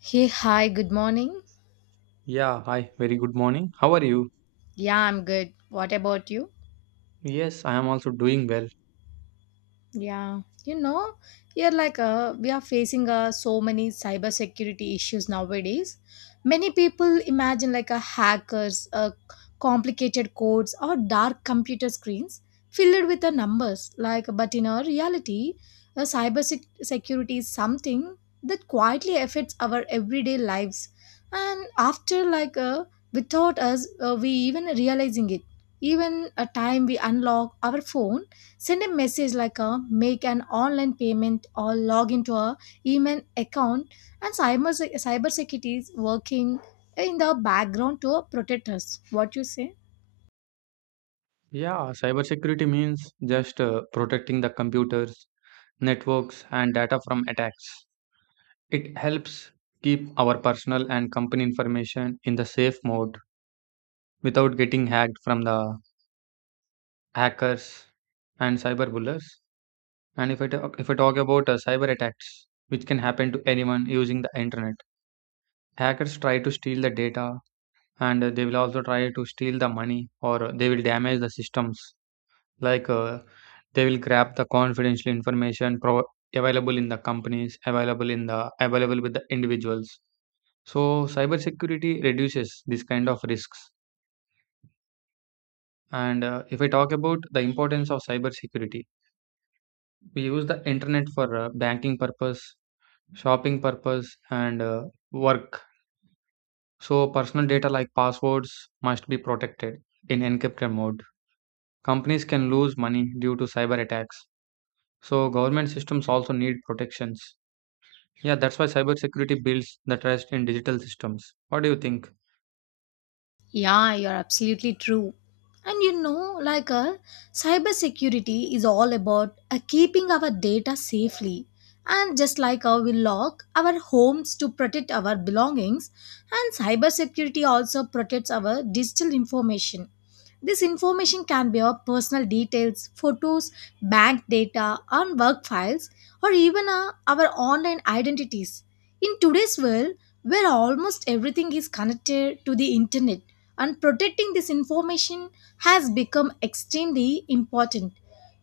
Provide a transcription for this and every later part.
Hey, hi, good morning. Yeah, hi, very good morning. How are you? Yeah, I'm good. What about you? Yes, I am also doing well. Yeah, you know, you're like We are facing so many cybersecurity issues nowadays. Many people imagine like a hackers, complicated codes, or dark computer screens filled with the numbers. Like, but in our reality, security is something that quietly affects our everyday lives, and after like without us, we even realizing it. Even a time we unlock our phone, send a message like a make an online payment or log into a email account, and cybersecurity is working in the background to protect us. What you say? Yeah, cybersecurity means just protecting the computers, networks, and data from attacks. It helps keep our personal and company information in the safe mode without getting hacked from the hackers and cyberbullies. And if I talk about cyber attacks, which can happen to anyone using the internet. Hackers try to steal the data, and they will also try to steal the money, or they will damage the systems, like uh, they will grab the confidential available in the companies, available in the available with the individuals. So cybersecurity reduces this kind of risks. And if I talk about the importance of cybersecurity, we use the internet for banking purpose, shopping purpose, and work. So personal data like passwords must be protected in encrypted mode. Companies can lose money due to cyber attacks. So government systems also need protections. Yeah, that's why cybersecurity builds the trust in digital systems. What do you think? Yeah, you're absolutely true. And you know, cybersecurity is all about keeping our data safely. And just we lock our homes to protect our belongings, and cybersecurity also protects our digital information. This information can be of personal details, photos, bank data, and work files, or even our online identities. In today's world, where almost everything is connected to the internet, and protecting this information has become extremely important.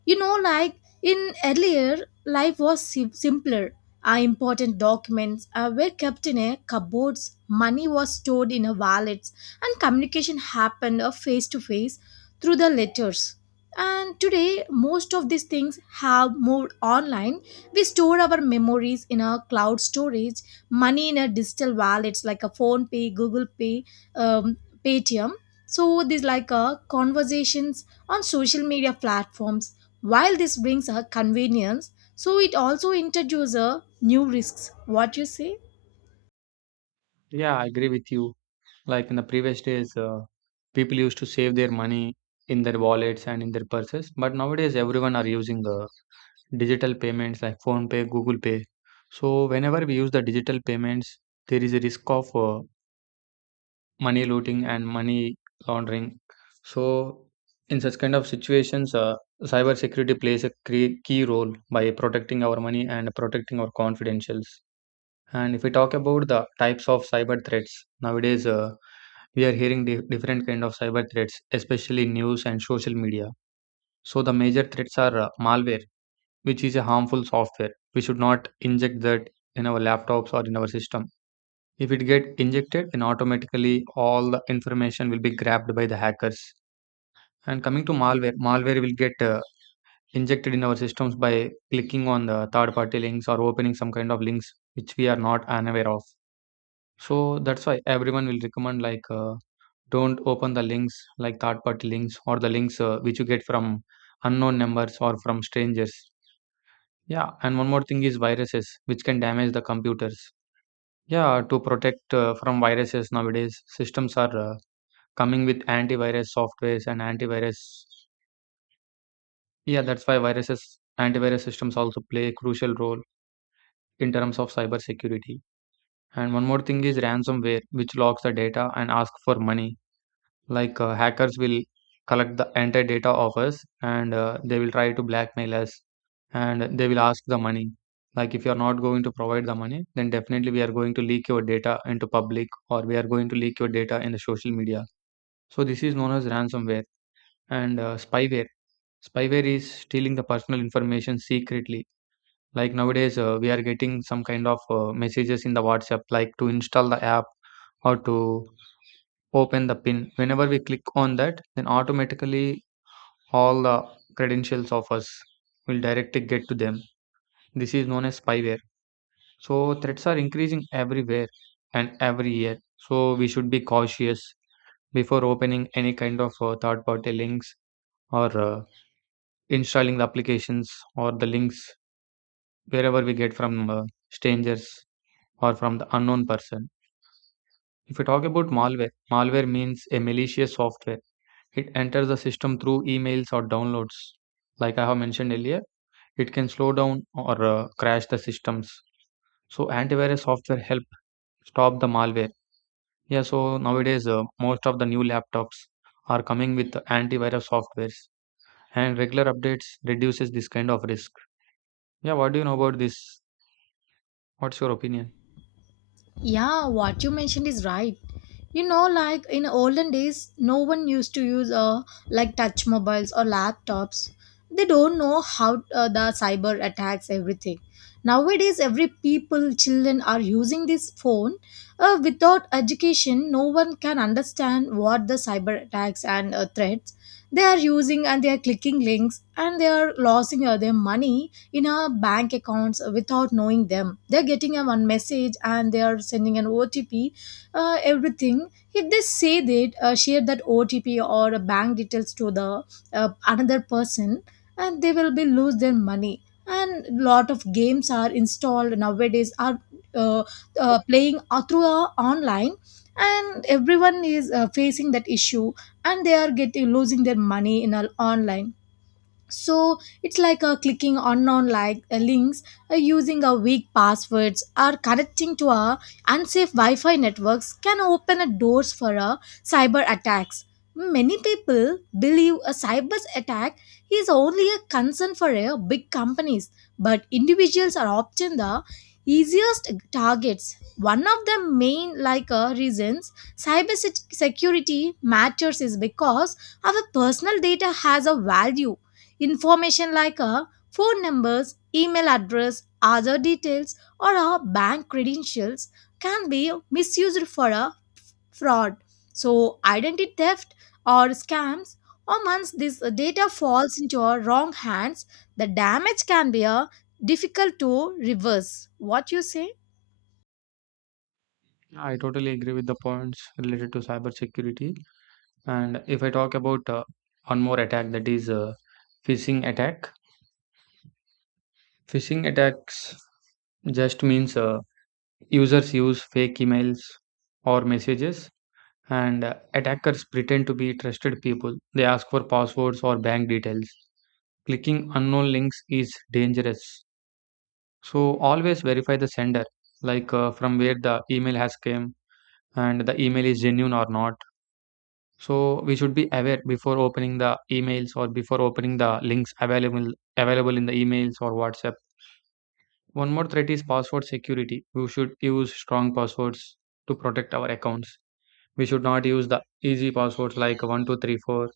You know, like in earlier, life was simpler. Our important documents were kept in a cupboards, money was stored in a wallets, and communication happened face to face through the letters. And today, most of these things have moved online. We store our memories in a cloud storage, money in a digital wallets like a phone pay, Google Pay, um, Paytm. So these conversations on social media platforms, while this brings her convenience, so it also introduces her new risks. What you say? Yeah, I agree with you. Like in the previous days, people used to save their money in their wallets and in their purses, but nowadays everyone are using digital payments like Phone Pay, Google Pay. So whenever we use the digital payments, there is a risk of money looting and money laundering. So in such kind of situations, cyber security plays a key role by protecting our money and protecting our confidentials. And if we talk about the types of cyber threats nowadays, we are hearing different kind of cyber threats, especially in news and social media. So the major threats are malware, which is a harmful software. We should not inject that in our laptops or in our system. If it get injected, then automatically all the information will be grabbed by the hackers. And coming to malware, malware will get injected in our systems by clicking on the third party links or opening some kind of links which we are not unaware of. So that's why everyone will recommend like don't open the links like third party links, or the links which you get from unknown numbers or from strangers. Yeah, and one more thing is viruses, which can damage the computers. Yeah, to protect from viruses nowadays, systems are coming with antivirus softwares and antivirus. Yeah, that's why viruses, antivirus systems also play a crucial role in terms of cyber security. And one more thing is ransomware, which locks the data and asks for money. Hackers will collect the entire data of us, and they will try to blackmail us, and they will ask the money. Like, if you are not going to provide the money, then definitely we are going to leak your data into public, or we are going to leak your data in the social media. So this is known as ransomware. And spyware. Spyware is stealing the personal information secretly. Like nowadays, we are getting some kind of messages in the WhatsApp, like to install the app or to open the pin. Whenever we click on that, then automatically all the credentials of us will directly get to them. This is known as spyware. So threats are increasing everywhere and every year. So we should be cautious before opening any kind of third party links, or installing the applications or the links wherever we get from strangers or from the unknown person. If we talk about malware, malware means a malicious software. It enters the system through emails or downloads. Like I have mentioned earlier, it can slow down or crash the systems. So antivirus software help stop the malware. Yeah, so nowadays most of the new laptops are coming with antivirus softwares, and regular updates reduces this kind of risk. Yeah, what do you know about this? What's your opinion? Yeah, what you mentioned is right. You know, like in olden days, no one used to use like touch mobiles or laptops. They don't know how the cyber attacks everything. Nowadays, every people, children are using this phone. Without education, no one can understand what the cyber attacks and threats they are using, and they are clicking links and they are losing their money in our bank accounts without knowing them. They're getting a one message and they are sending an OTP, everything. If they say that, share that OTP or bank details to the another person, and they will be lose their money. And lot of games are installed nowadays are uh, playing through online, and everyone is facing that issue, and they are getting losing their money in online. So it's clicking on unknown links, using a weak passwords or connecting to a unsafe wi-fi networks can open a doors for a cyber attacks. Many people believe a cyber attack is only a concern for a big companies, but individuals are often the easiest targets. One of the main reasons security matters is because our personal data has a value. Information like a phone numbers, email address, other details, or a bank credentials can be misused for a fraud. So, identity theft or scams, or once this data falls into a wrong hands, the damage can be a difficult to reverse. What you say? I totally agree with the points related to cybersecurity. And if I talk about one more attack, that is phishing attack. Phishing attacks just means users use fake emails or messages, and attackers pretend to be trusted people. They ask for passwords or bank details. Clicking unknown links is dangerous. So always verify the sender, like from where the email has came and the email is genuine or not. So we should be aware before opening the emails or before opening the links available in the emails or WhatsApp. One more threat is password security. We should use strong passwords to protect our accounts. We should not use the easy passwords like 1234,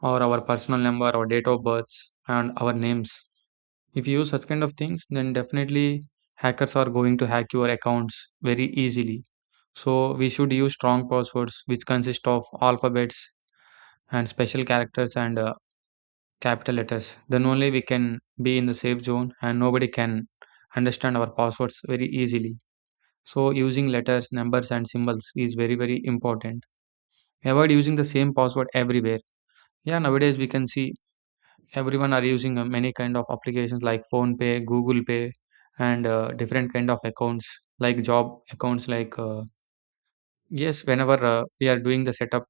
or our personal number or date of birth and our names. If you use such kind of things, then definitely hackers are going to hack your accounts very easily. So we should use strong passwords which consist of alphabets and special characters and capital letters. Then only we can be in the safe zone and nobody can understand our passwords very easily. So using letters, numbers and symbols is very very important. Avoid using the same password everywhere. Yeah, nowadays we can see everyone are using many kind of applications like Phone Pay, Google Pay, and different kind of accounts like job accounts. Yes, whenever we are doing the setup,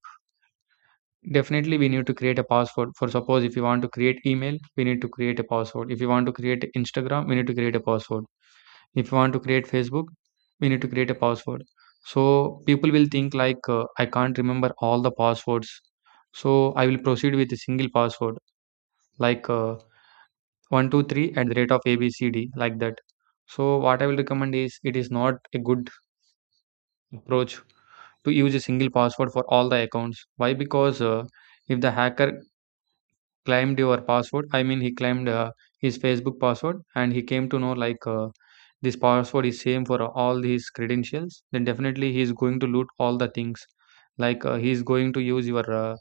definitely, we need to create a password. For suppose, if you want to create email, we need to create a password. If you want to create Instagram, we need to create a password. If you want to create Facebook, we need to create a password. So people will think like I can't remember all the passwords. So I will proceed with a single password like 123 at the rate of ABCD like that. So what I will recommend is, it is not a good approach to use a single password for all the accounts. Why? Because if the hacker claimed your password. I mean he claimed his Facebook password, and he came to know this password is same for all his credentials, then definitely he is going to loot all the things. He is going to use your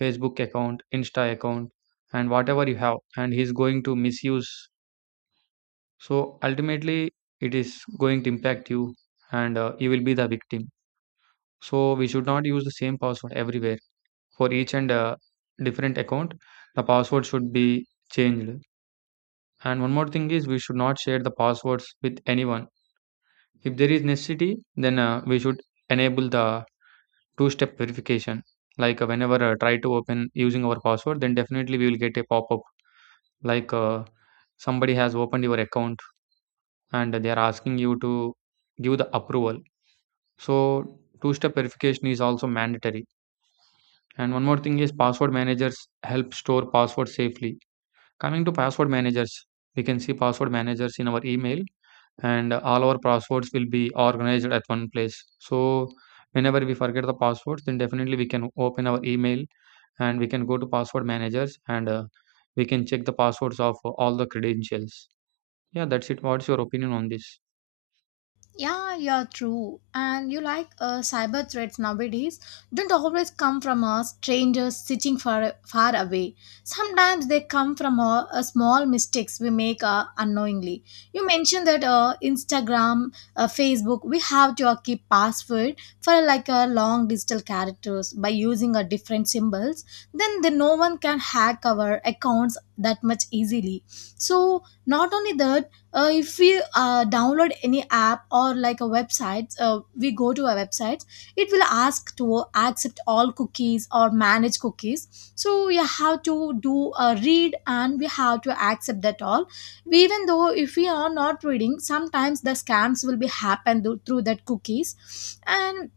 Facebook account, Insta account and whatever you have, and he is going to misuse. So ultimately it is going to impact you, and you will be the victim. So we should not use the same password everywhere. For each and different account, the password should be changed. And one more thing is, we should not share the passwords with anyone. If there is necessity, then we should enable the two step verification. Whenever try to open using our password, then definitely we will get a pop up like somebody has opened your account, and they are asking you to give the approval. So, two step verification is also mandatory. And one more thing is, password managers help store passwords safely. Coming to password managers, we can see password managers in our email, and all our passwords will be organized at one place. So whenever we forget the passwords, then definitely we can open our email and we can go to password managers, and we can check the passwords of all the credentials. Yeah, that's it. What's your opinion on this? Yeah, true. And you cyber threats nowadays don't always come from a stranger sitting far, far away. Sometimes they come from a small mistakes we make unknowingly. You mentioned that Instagram, Facebook, we have to keep password for like a long digital characters by using a different symbols. Then no one can hack our accounts that much easily. So not only that, if we download any app or like a website, we go to a website, it will ask to accept all cookies or manage cookies, so we have to do a read and we have to accept that all. We even though if we are not reading, sometimes the scams will be happen through that cookies. And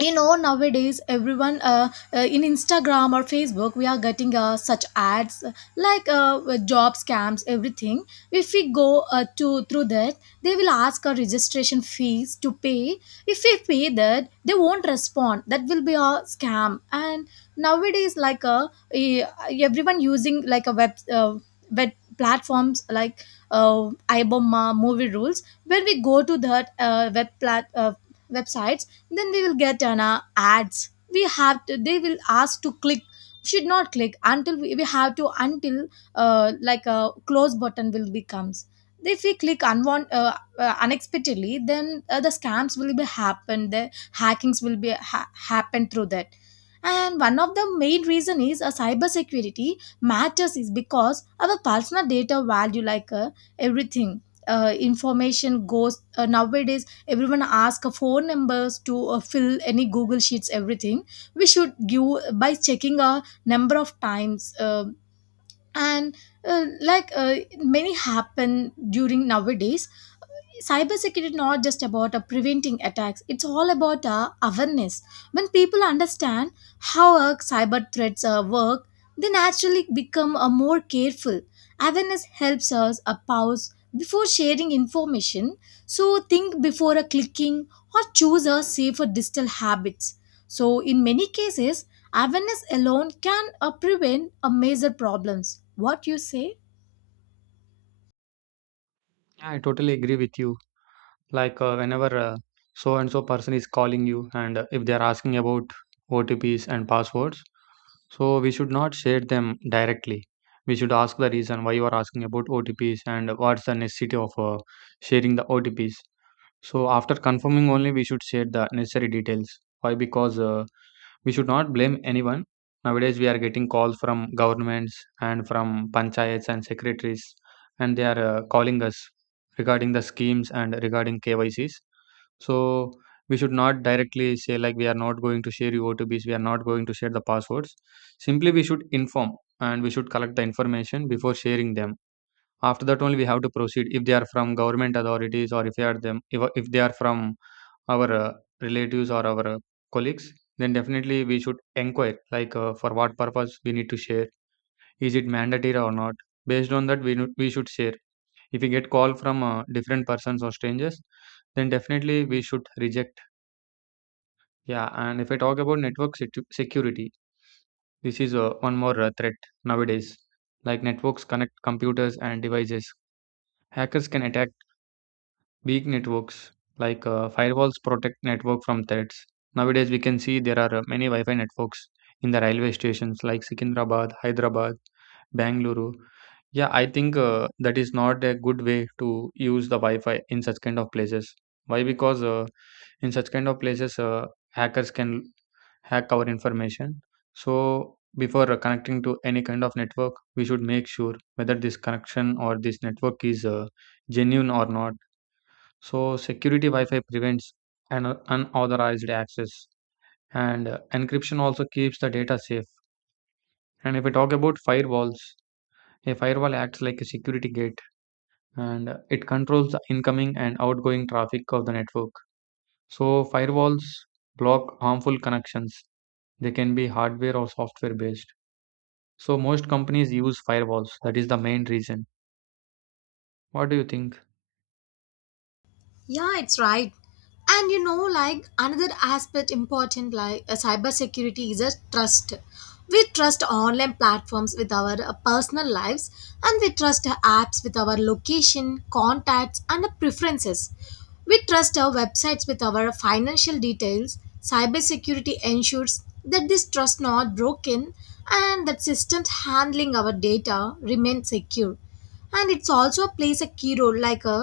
you know nowadays everyone, in Instagram or Facebook, we are getting such ads, job scams, everything. If we go to through that, they will ask a registration fees to pay. If we pay, that they won't respond, that will be a scam. And nowadays everyone using like a web platforms like uh, iboma movie rules. When we go to that websites, then we will get an ads. We have to, they will ask to click, should not click until we have to, until like a close button will becomes. If we click unexpectedly, then the scams will be happen, the hackings will be happen through that. And one of the main reason is a cybersecurity matters is because our personal data value everything, information goes nowadays. Everyone ask four numbers to fill any Google Sheets, everything. We should give by checking a number of times, and like many happen during nowadays. Cybersecurity is not just about preventing attacks, it's all about awareness. When people understand how cyber threats work, they naturally become more careful. Awareness helps us pause before sharing information, so think before clicking or choose a safer digital habits. So, in many cases, awareness alone can prevent a major problems. What you say? Yeah, I totally agree with you. Whenever so and so person is calling you and if they are asking about OTPs and passwords, so we should not share them directly. We should ask the reason why you are asking about OTPs, and what's the necessity of sharing the OTPs. So after confirming only we should share the necessary details. Why? Because we should not blame anyone. Nowadays, we are getting calls from governments and from panchayats and secretaries, and they are calling us regarding the schemes and regarding KYCs. So we should not directly say like we are not going to share your OTPs, we are not going to share the passwords. Simply, we should inform, and we should collect the information before sharing them. After that, only we have to proceed. If they are from government authorities, or if they are them, if they are from our relatives or our colleagues, then definitely we should inquire like for what purpose we need to share. Is it mandatory or not? Based on that, we should share. If we get call from different persons or strangers, then definitely we should reject. Yeah, and if I talk about network security, this is one more threat nowadays. Like networks connect computers and devices. Hackers can attack weak networks. Firewalls protect network from threats. Nowadays, we can see there are many Wi-Fi networks in the railway stations, like Secunderabad, Hyderabad, Bangalore. Yeah, I think that is not a good way to use the Wi-Fi in such kind of places. Why? Because in such kind of places, hackers can hack our information. So before connecting to any kind of network, we should make sure whether this connection or this network is genuine or not. So security Wi-Fi prevents an unauthorized access, and encryption also keeps the data safe. And if we talk about firewalls, a firewall acts like a security gate, and it controls the incoming and outgoing traffic of the network. So firewalls block harmful connections. They can be hardware or software based. So most companies use firewalls. That is the main reason. What do you think? Yeah, it's right. And you know, like another aspect important, cybersecurity is a trust. We trust online platforms with our personal lives, and we trust apps with our location, contacts, and preferences. We trust our websites with our financial details. Cybersecurity ensures that this trust not broken, and that systems handling our data remain secure, and it's also plays a key role like a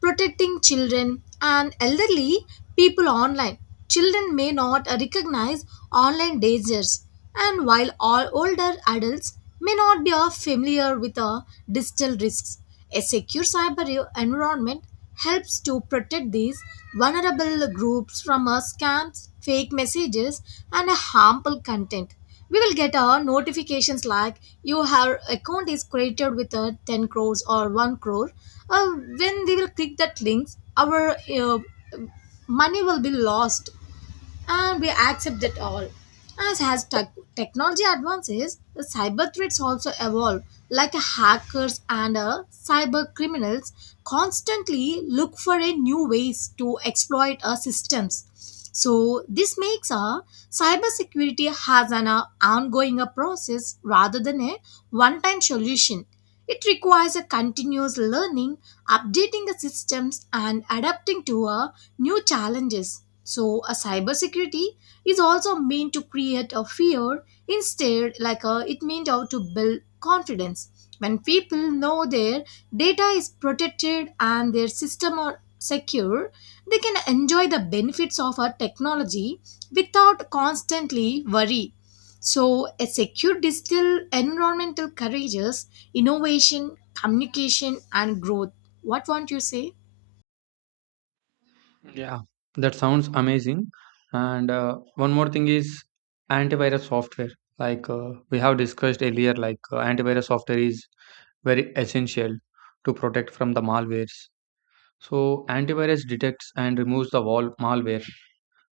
protecting children and elderly people online. Children may not recognize online dangers, and while all older adults may not be familiar with digital risks, a secure environment helps to protect these vulnerable groups from scams, fake messages, and harmful content. We will get notifications like your account is created with 10 crores or 1 crore. When we will click that links, our money will be lost and we accept it all. As has technology advances, the cyber threats also evolve, like hackers and cyber criminals constantly look for a new ways to exploit our systems. So this makes our cybersecurity has an ongoing process rather than a one-time solution. It requires a continuous learning, updating the systems, and adapting to new challenges. So, a cybersecurity is also meant to create a fear instead, like a, it meant out to build confidence. When people know their data is protected and their system are secure, they can enjoy the benefits of a technology without constantly worry. So, a secure digital environment encourages innovation, communication, and growth. What won't you say? Yeah, that sounds amazing. And one more thing is antivirus software. We have discussed earlier, like antivirus software is very essential to protect from the malwares. So antivirus detects and removes the wall malware.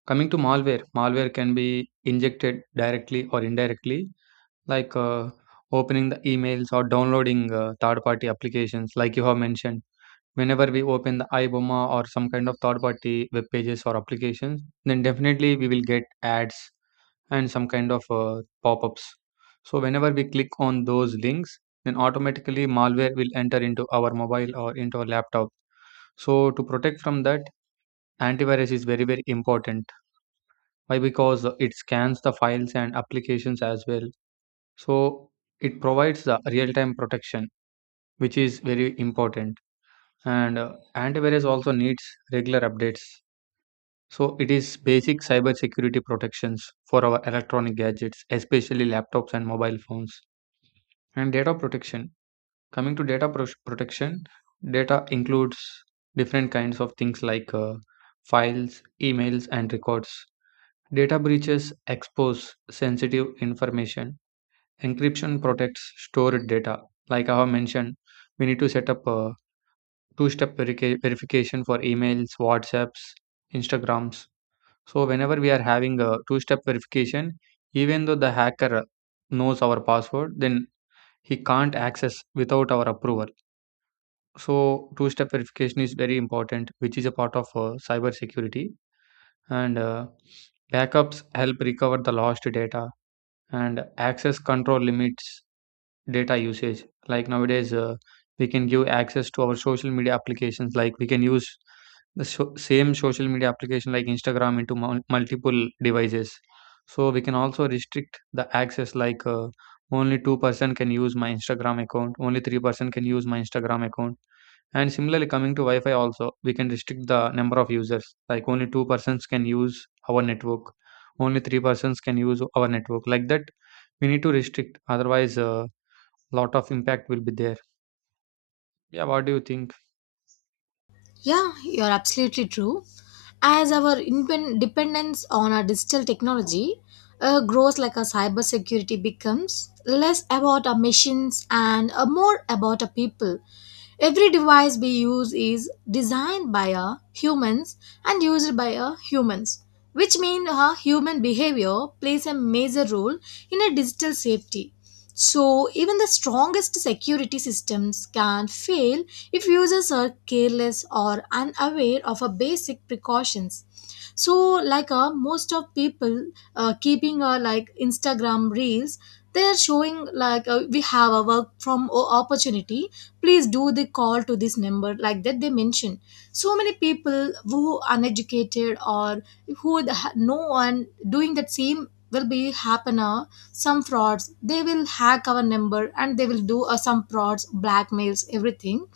Coming to malware, malware can be injected directly or indirectly, like opening the emails or downloading third-party applications, like you have mentioned. Whenever we open the iBoma or some kind of third party web pages or applications, then definitely we will get ads and some kind of pop ups. So, whenever we click on those links, then automatically malware will enter into our mobile or into our laptop. So, to protect from that, antivirus is very, very important. Why? Because it scans the files and applications as well. So, it provides the real time protection, which is very important. And Antivirus also needs regular updates, so it is basic cybersecurity protections for our electronic gadgets, especially laptops and mobile phones. And data protection, coming to protection, data includes different kinds of things like files, emails and records. Data breaches expose sensitive information. Encryption protects stored data, like I have mentioned. We need to set up a two step verification for emails, WhatsApps, Instagrams. So, whenever we are having a two step verification, even though the hacker knows our password, then he can't access without our approval. So, two step verification is very important, which is a part of cyber security. And backups help recover the lost data, and access control limits data usage. Like nowadays we can give access to our social media applications, like we can use the same social media application like Instagram into multiple devices. So we can also restrict the access, like only 2-person can use my Instagram account, only 3-person can use my Instagram account. And similarly coming to Wi-Fi also, we can restrict the number of users, like only 2 persons can use our network, only 3 persons can use our network. Like that we need to restrict, otherwise lot of impact will be there. Yeah, what do you think? Yeah, you're absolutely true. As our dependence on our digital technology grows, like our cybersecurity becomes less about our machines and more about our people. Every device we use is designed by a humans and used by a humans, which means a human behavior plays a major role in a digital safety. So even the strongest security systems can fail if users are careless or unaware of a basic precautions. So most of people keeping like Instagram reels, they are showing like we have a work from opportunity, please do the call to this number like that they mention. So many people who are uneducated or who no one doing that same will be happener, some frauds they will hack our number and they will do some frauds, blackmails, everything.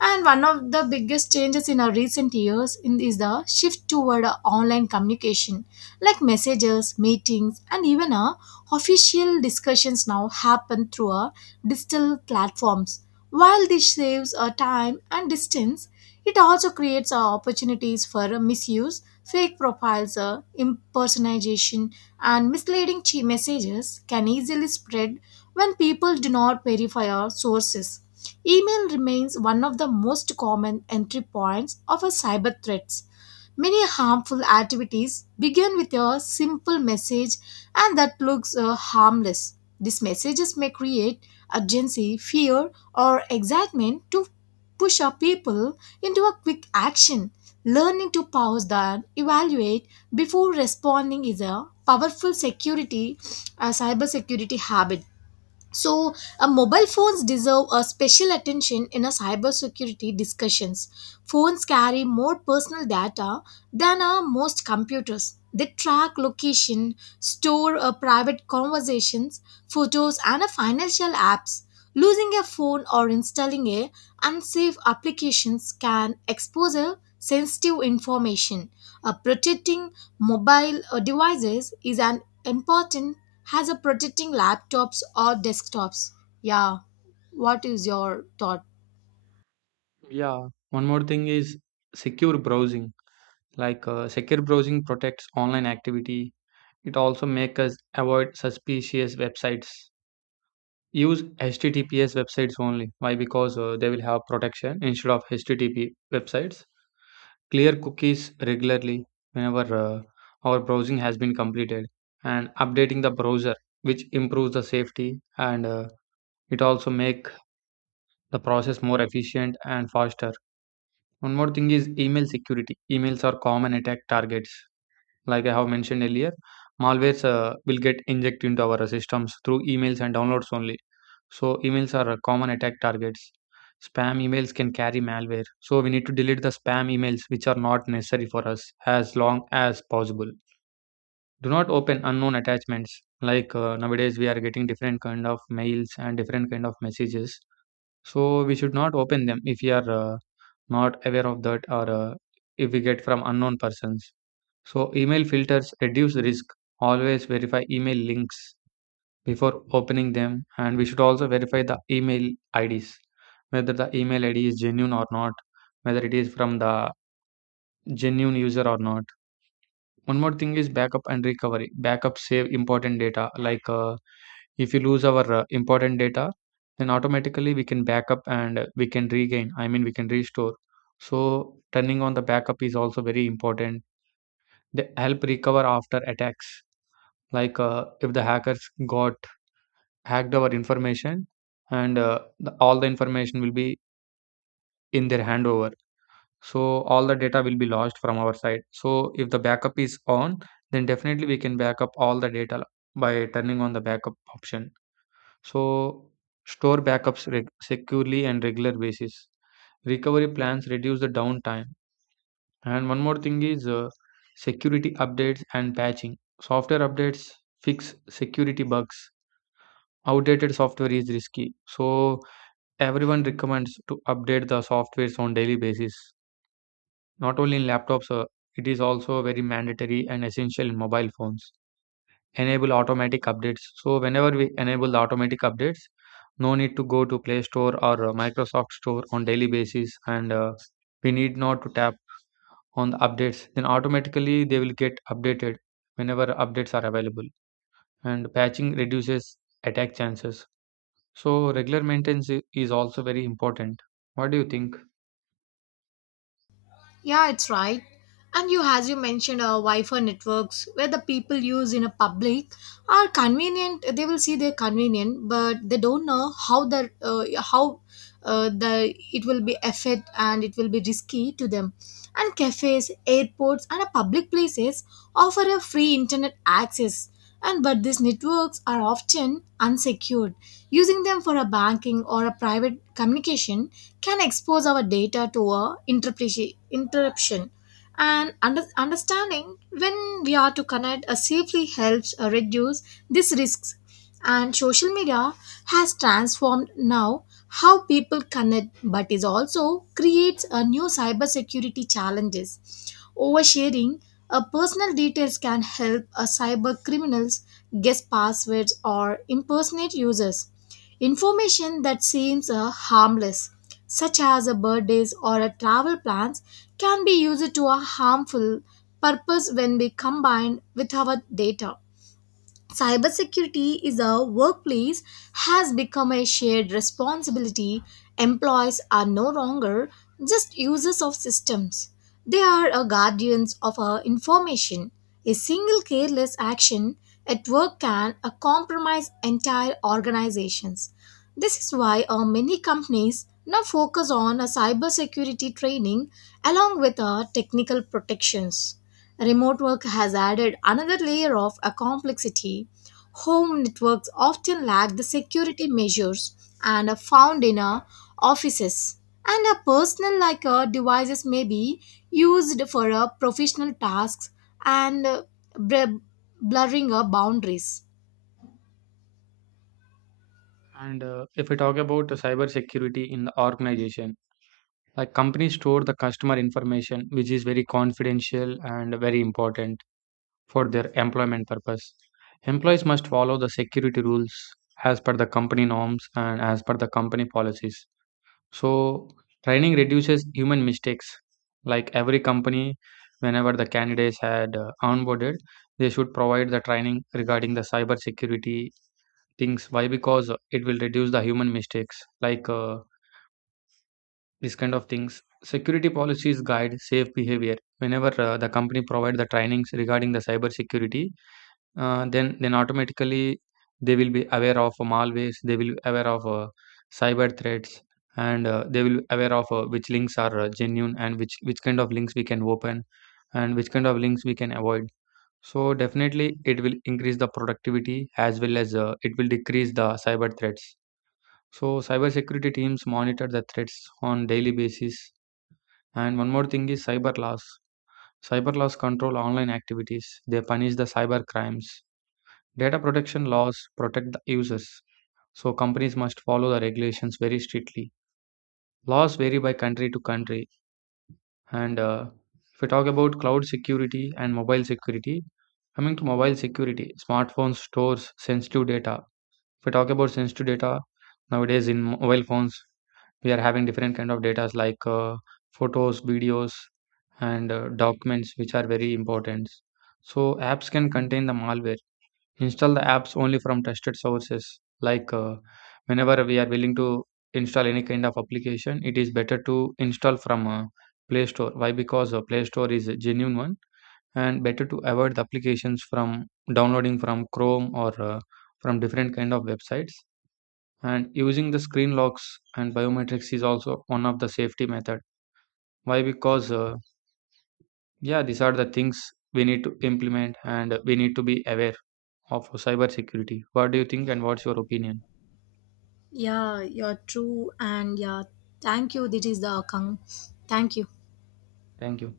And one of the biggest changes in our recent years is the shift toward online communication, like messages, meetings, and even official discussions now happen through digital platforms. While this saves time and distance, it also creates opportunities for misuse, fake profiles, impersonation, and misleading messages can easily spread when people do not verify our sources. Email remains one of the most common entry points of a cyber threats. Many harmful activities begin with a simple message and that looks harmless. These messages may create urgency, fear, or excitement to push our people into a quick action. Learning to pause and evaluate before responding is a powerful security, a cyber security habit. So, mobile phones deserve a special attention in a cybersecurity discussions. Phones carry more personal data than most computers. They track location, store private conversations, photos, and financial apps. Losing a phone or installing a unsafe applications can expose a sensitive information. Protecting mobile devices is an important has a protecting laptops or desktops. Yeah, what is your thought? Yeah, one more thing is secure browsing. Secure browsing protects online activity. It also makes us avoid suspicious websites. Use https websites only. Why? Because they will have protection instead of http websites. Clear cookies regularly, whenever our browsing has been completed, and updating the browser, which improves the safety, and it also make the process more efficient and faster. One more thing is email security. Emails are common attack targets. Like I have mentioned earlier, malwares will get injected into our systems through emails and downloads only. So emails are common attack targets. Spam emails can carry malware. So we need to delete the spam emails which are not necessary for us as long as possible. Do not open unknown attachments. Nowadays we are getting different kind of mails and different kind of messages. So we should not open them if we are not aware of that, or if we get from unknown persons. So email filters reduce risk. Always verify email links before opening them, and we should also verify the email IDs whether the email ID is genuine or not, whether it is from the genuine user or not. One more thing is backup and recovery. Backup save important data, like if you lose our important data, then automatically we can backup and we can regain. I mean, we can restore. So turning on the backup is also very important. They help recover after attacks. If the hackers got hacked our information, and all the information will be in their handover. So all the data will be lost from our side. So if the backup is on, then definitely we can backup all the data by turning on the backup option. So store backups securely and regular basis. Recovery plans reduce the downtime. And one more thing is security updates and patching. Software updates fix security bugs. Outdated software is risky. So everyone recommends to update the softwares on daily basis. Not only in laptops, it is also very mandatory and essential in mobile phones. Enable automatic updates. So whenever we enable the automatic updates, no need to go to Play Store or Microsoft Store on daily basis, and we need not to tap on the updates. Then automatically they will get updated whenever updates are available. And patching reduces attack chances. So regular maintenance is also very important. What do you think? Yeah, it's right. And you, as you mentioned, Wi-Fi networks where the people use in a public are convenient. They will see they're convenient, but they don't know how the it will be effect and it will be risky to them. And cafes, airports, and public places offer a free internet access. And but these networks are often unsecured. Using them for a banking or a private communication can expose our data to a interruption, and understanding when we are to connect safely helps reduce these risks. And social media has transformed now how people connect, but is also creates a new cybersecurity challenges. Oversharing personal details can help cyber criminals guess passwords or impersonate users. Information that seems harmless, such as a birthdays or a travel plans, can be used to a harmful purpose when we combined with our data. Cybersecurity is a workplace has become a shared responsibility. Employees are no longer just users of systems. They are a guardians of our information. A single careless action at work can compromise entire organizations. This is why many companies now focus on a cybersecurity training along with technical protections. Remote work has added another layer of a complexity. Home networks often lack the security measures and are found in our offices. And a personal devices may be used for professional tasks, and br- blurring our boundaries. And if we talk about the cyber security in the organization, like companies store the customer information, which is very confidential and very important for their employment purpose. Employees must follow the security rules as per the company norms and as per the company policies. So, training reduces human mistakes. Like every company, whenever the candidates had onboarded, they should provide the training regarding the cyber security things. Why? Because it will reduce the human mistakes, like this kind of things. Security policies guide safe behavior. Whenever the company provide the trainings regarding the cyber security, then automatically they will be aware of malwares, they will be aware of cyber threats, and they will be aware of which links are genuine, and which kind of links we can open and which kind of links we can avoid. So definitely it will increase the productivity, as well as it will decrease the cyber threats. So cybersecurity teams monitor the threats on daily basis. And one more thing is cyber laws. Cyber laws control online activities. They punish the cyber crimes. Data protection laws protect the users, so companies must follow the regulations very strictly. Laws vary by country to country, and if we talk about cloud security and mobile security, coming to mobile security, smartphones stores sensitive data. If we talk about sensitive data, nowadays in mobile phones, we are having different kind of data like photos, videos, and documents, which are very important. So apps can contain the malware. Install the apps only from trusted sources. Whenever we are willing to install any kind of application, it is better to install from Play Store. Why? Because Play Store is a genuine one, and better to avoid the applications from downloading from Chrome or from different kind of websites. And using the screen locks and biometrics is also one of the safety method. Why? Because yeah, these are the things we need to implement, and we need to be aware of cybersecurity. What do you think and what's your opinion? Yeah, you're true. And yeah, thank you. This is the thank you. Thank you.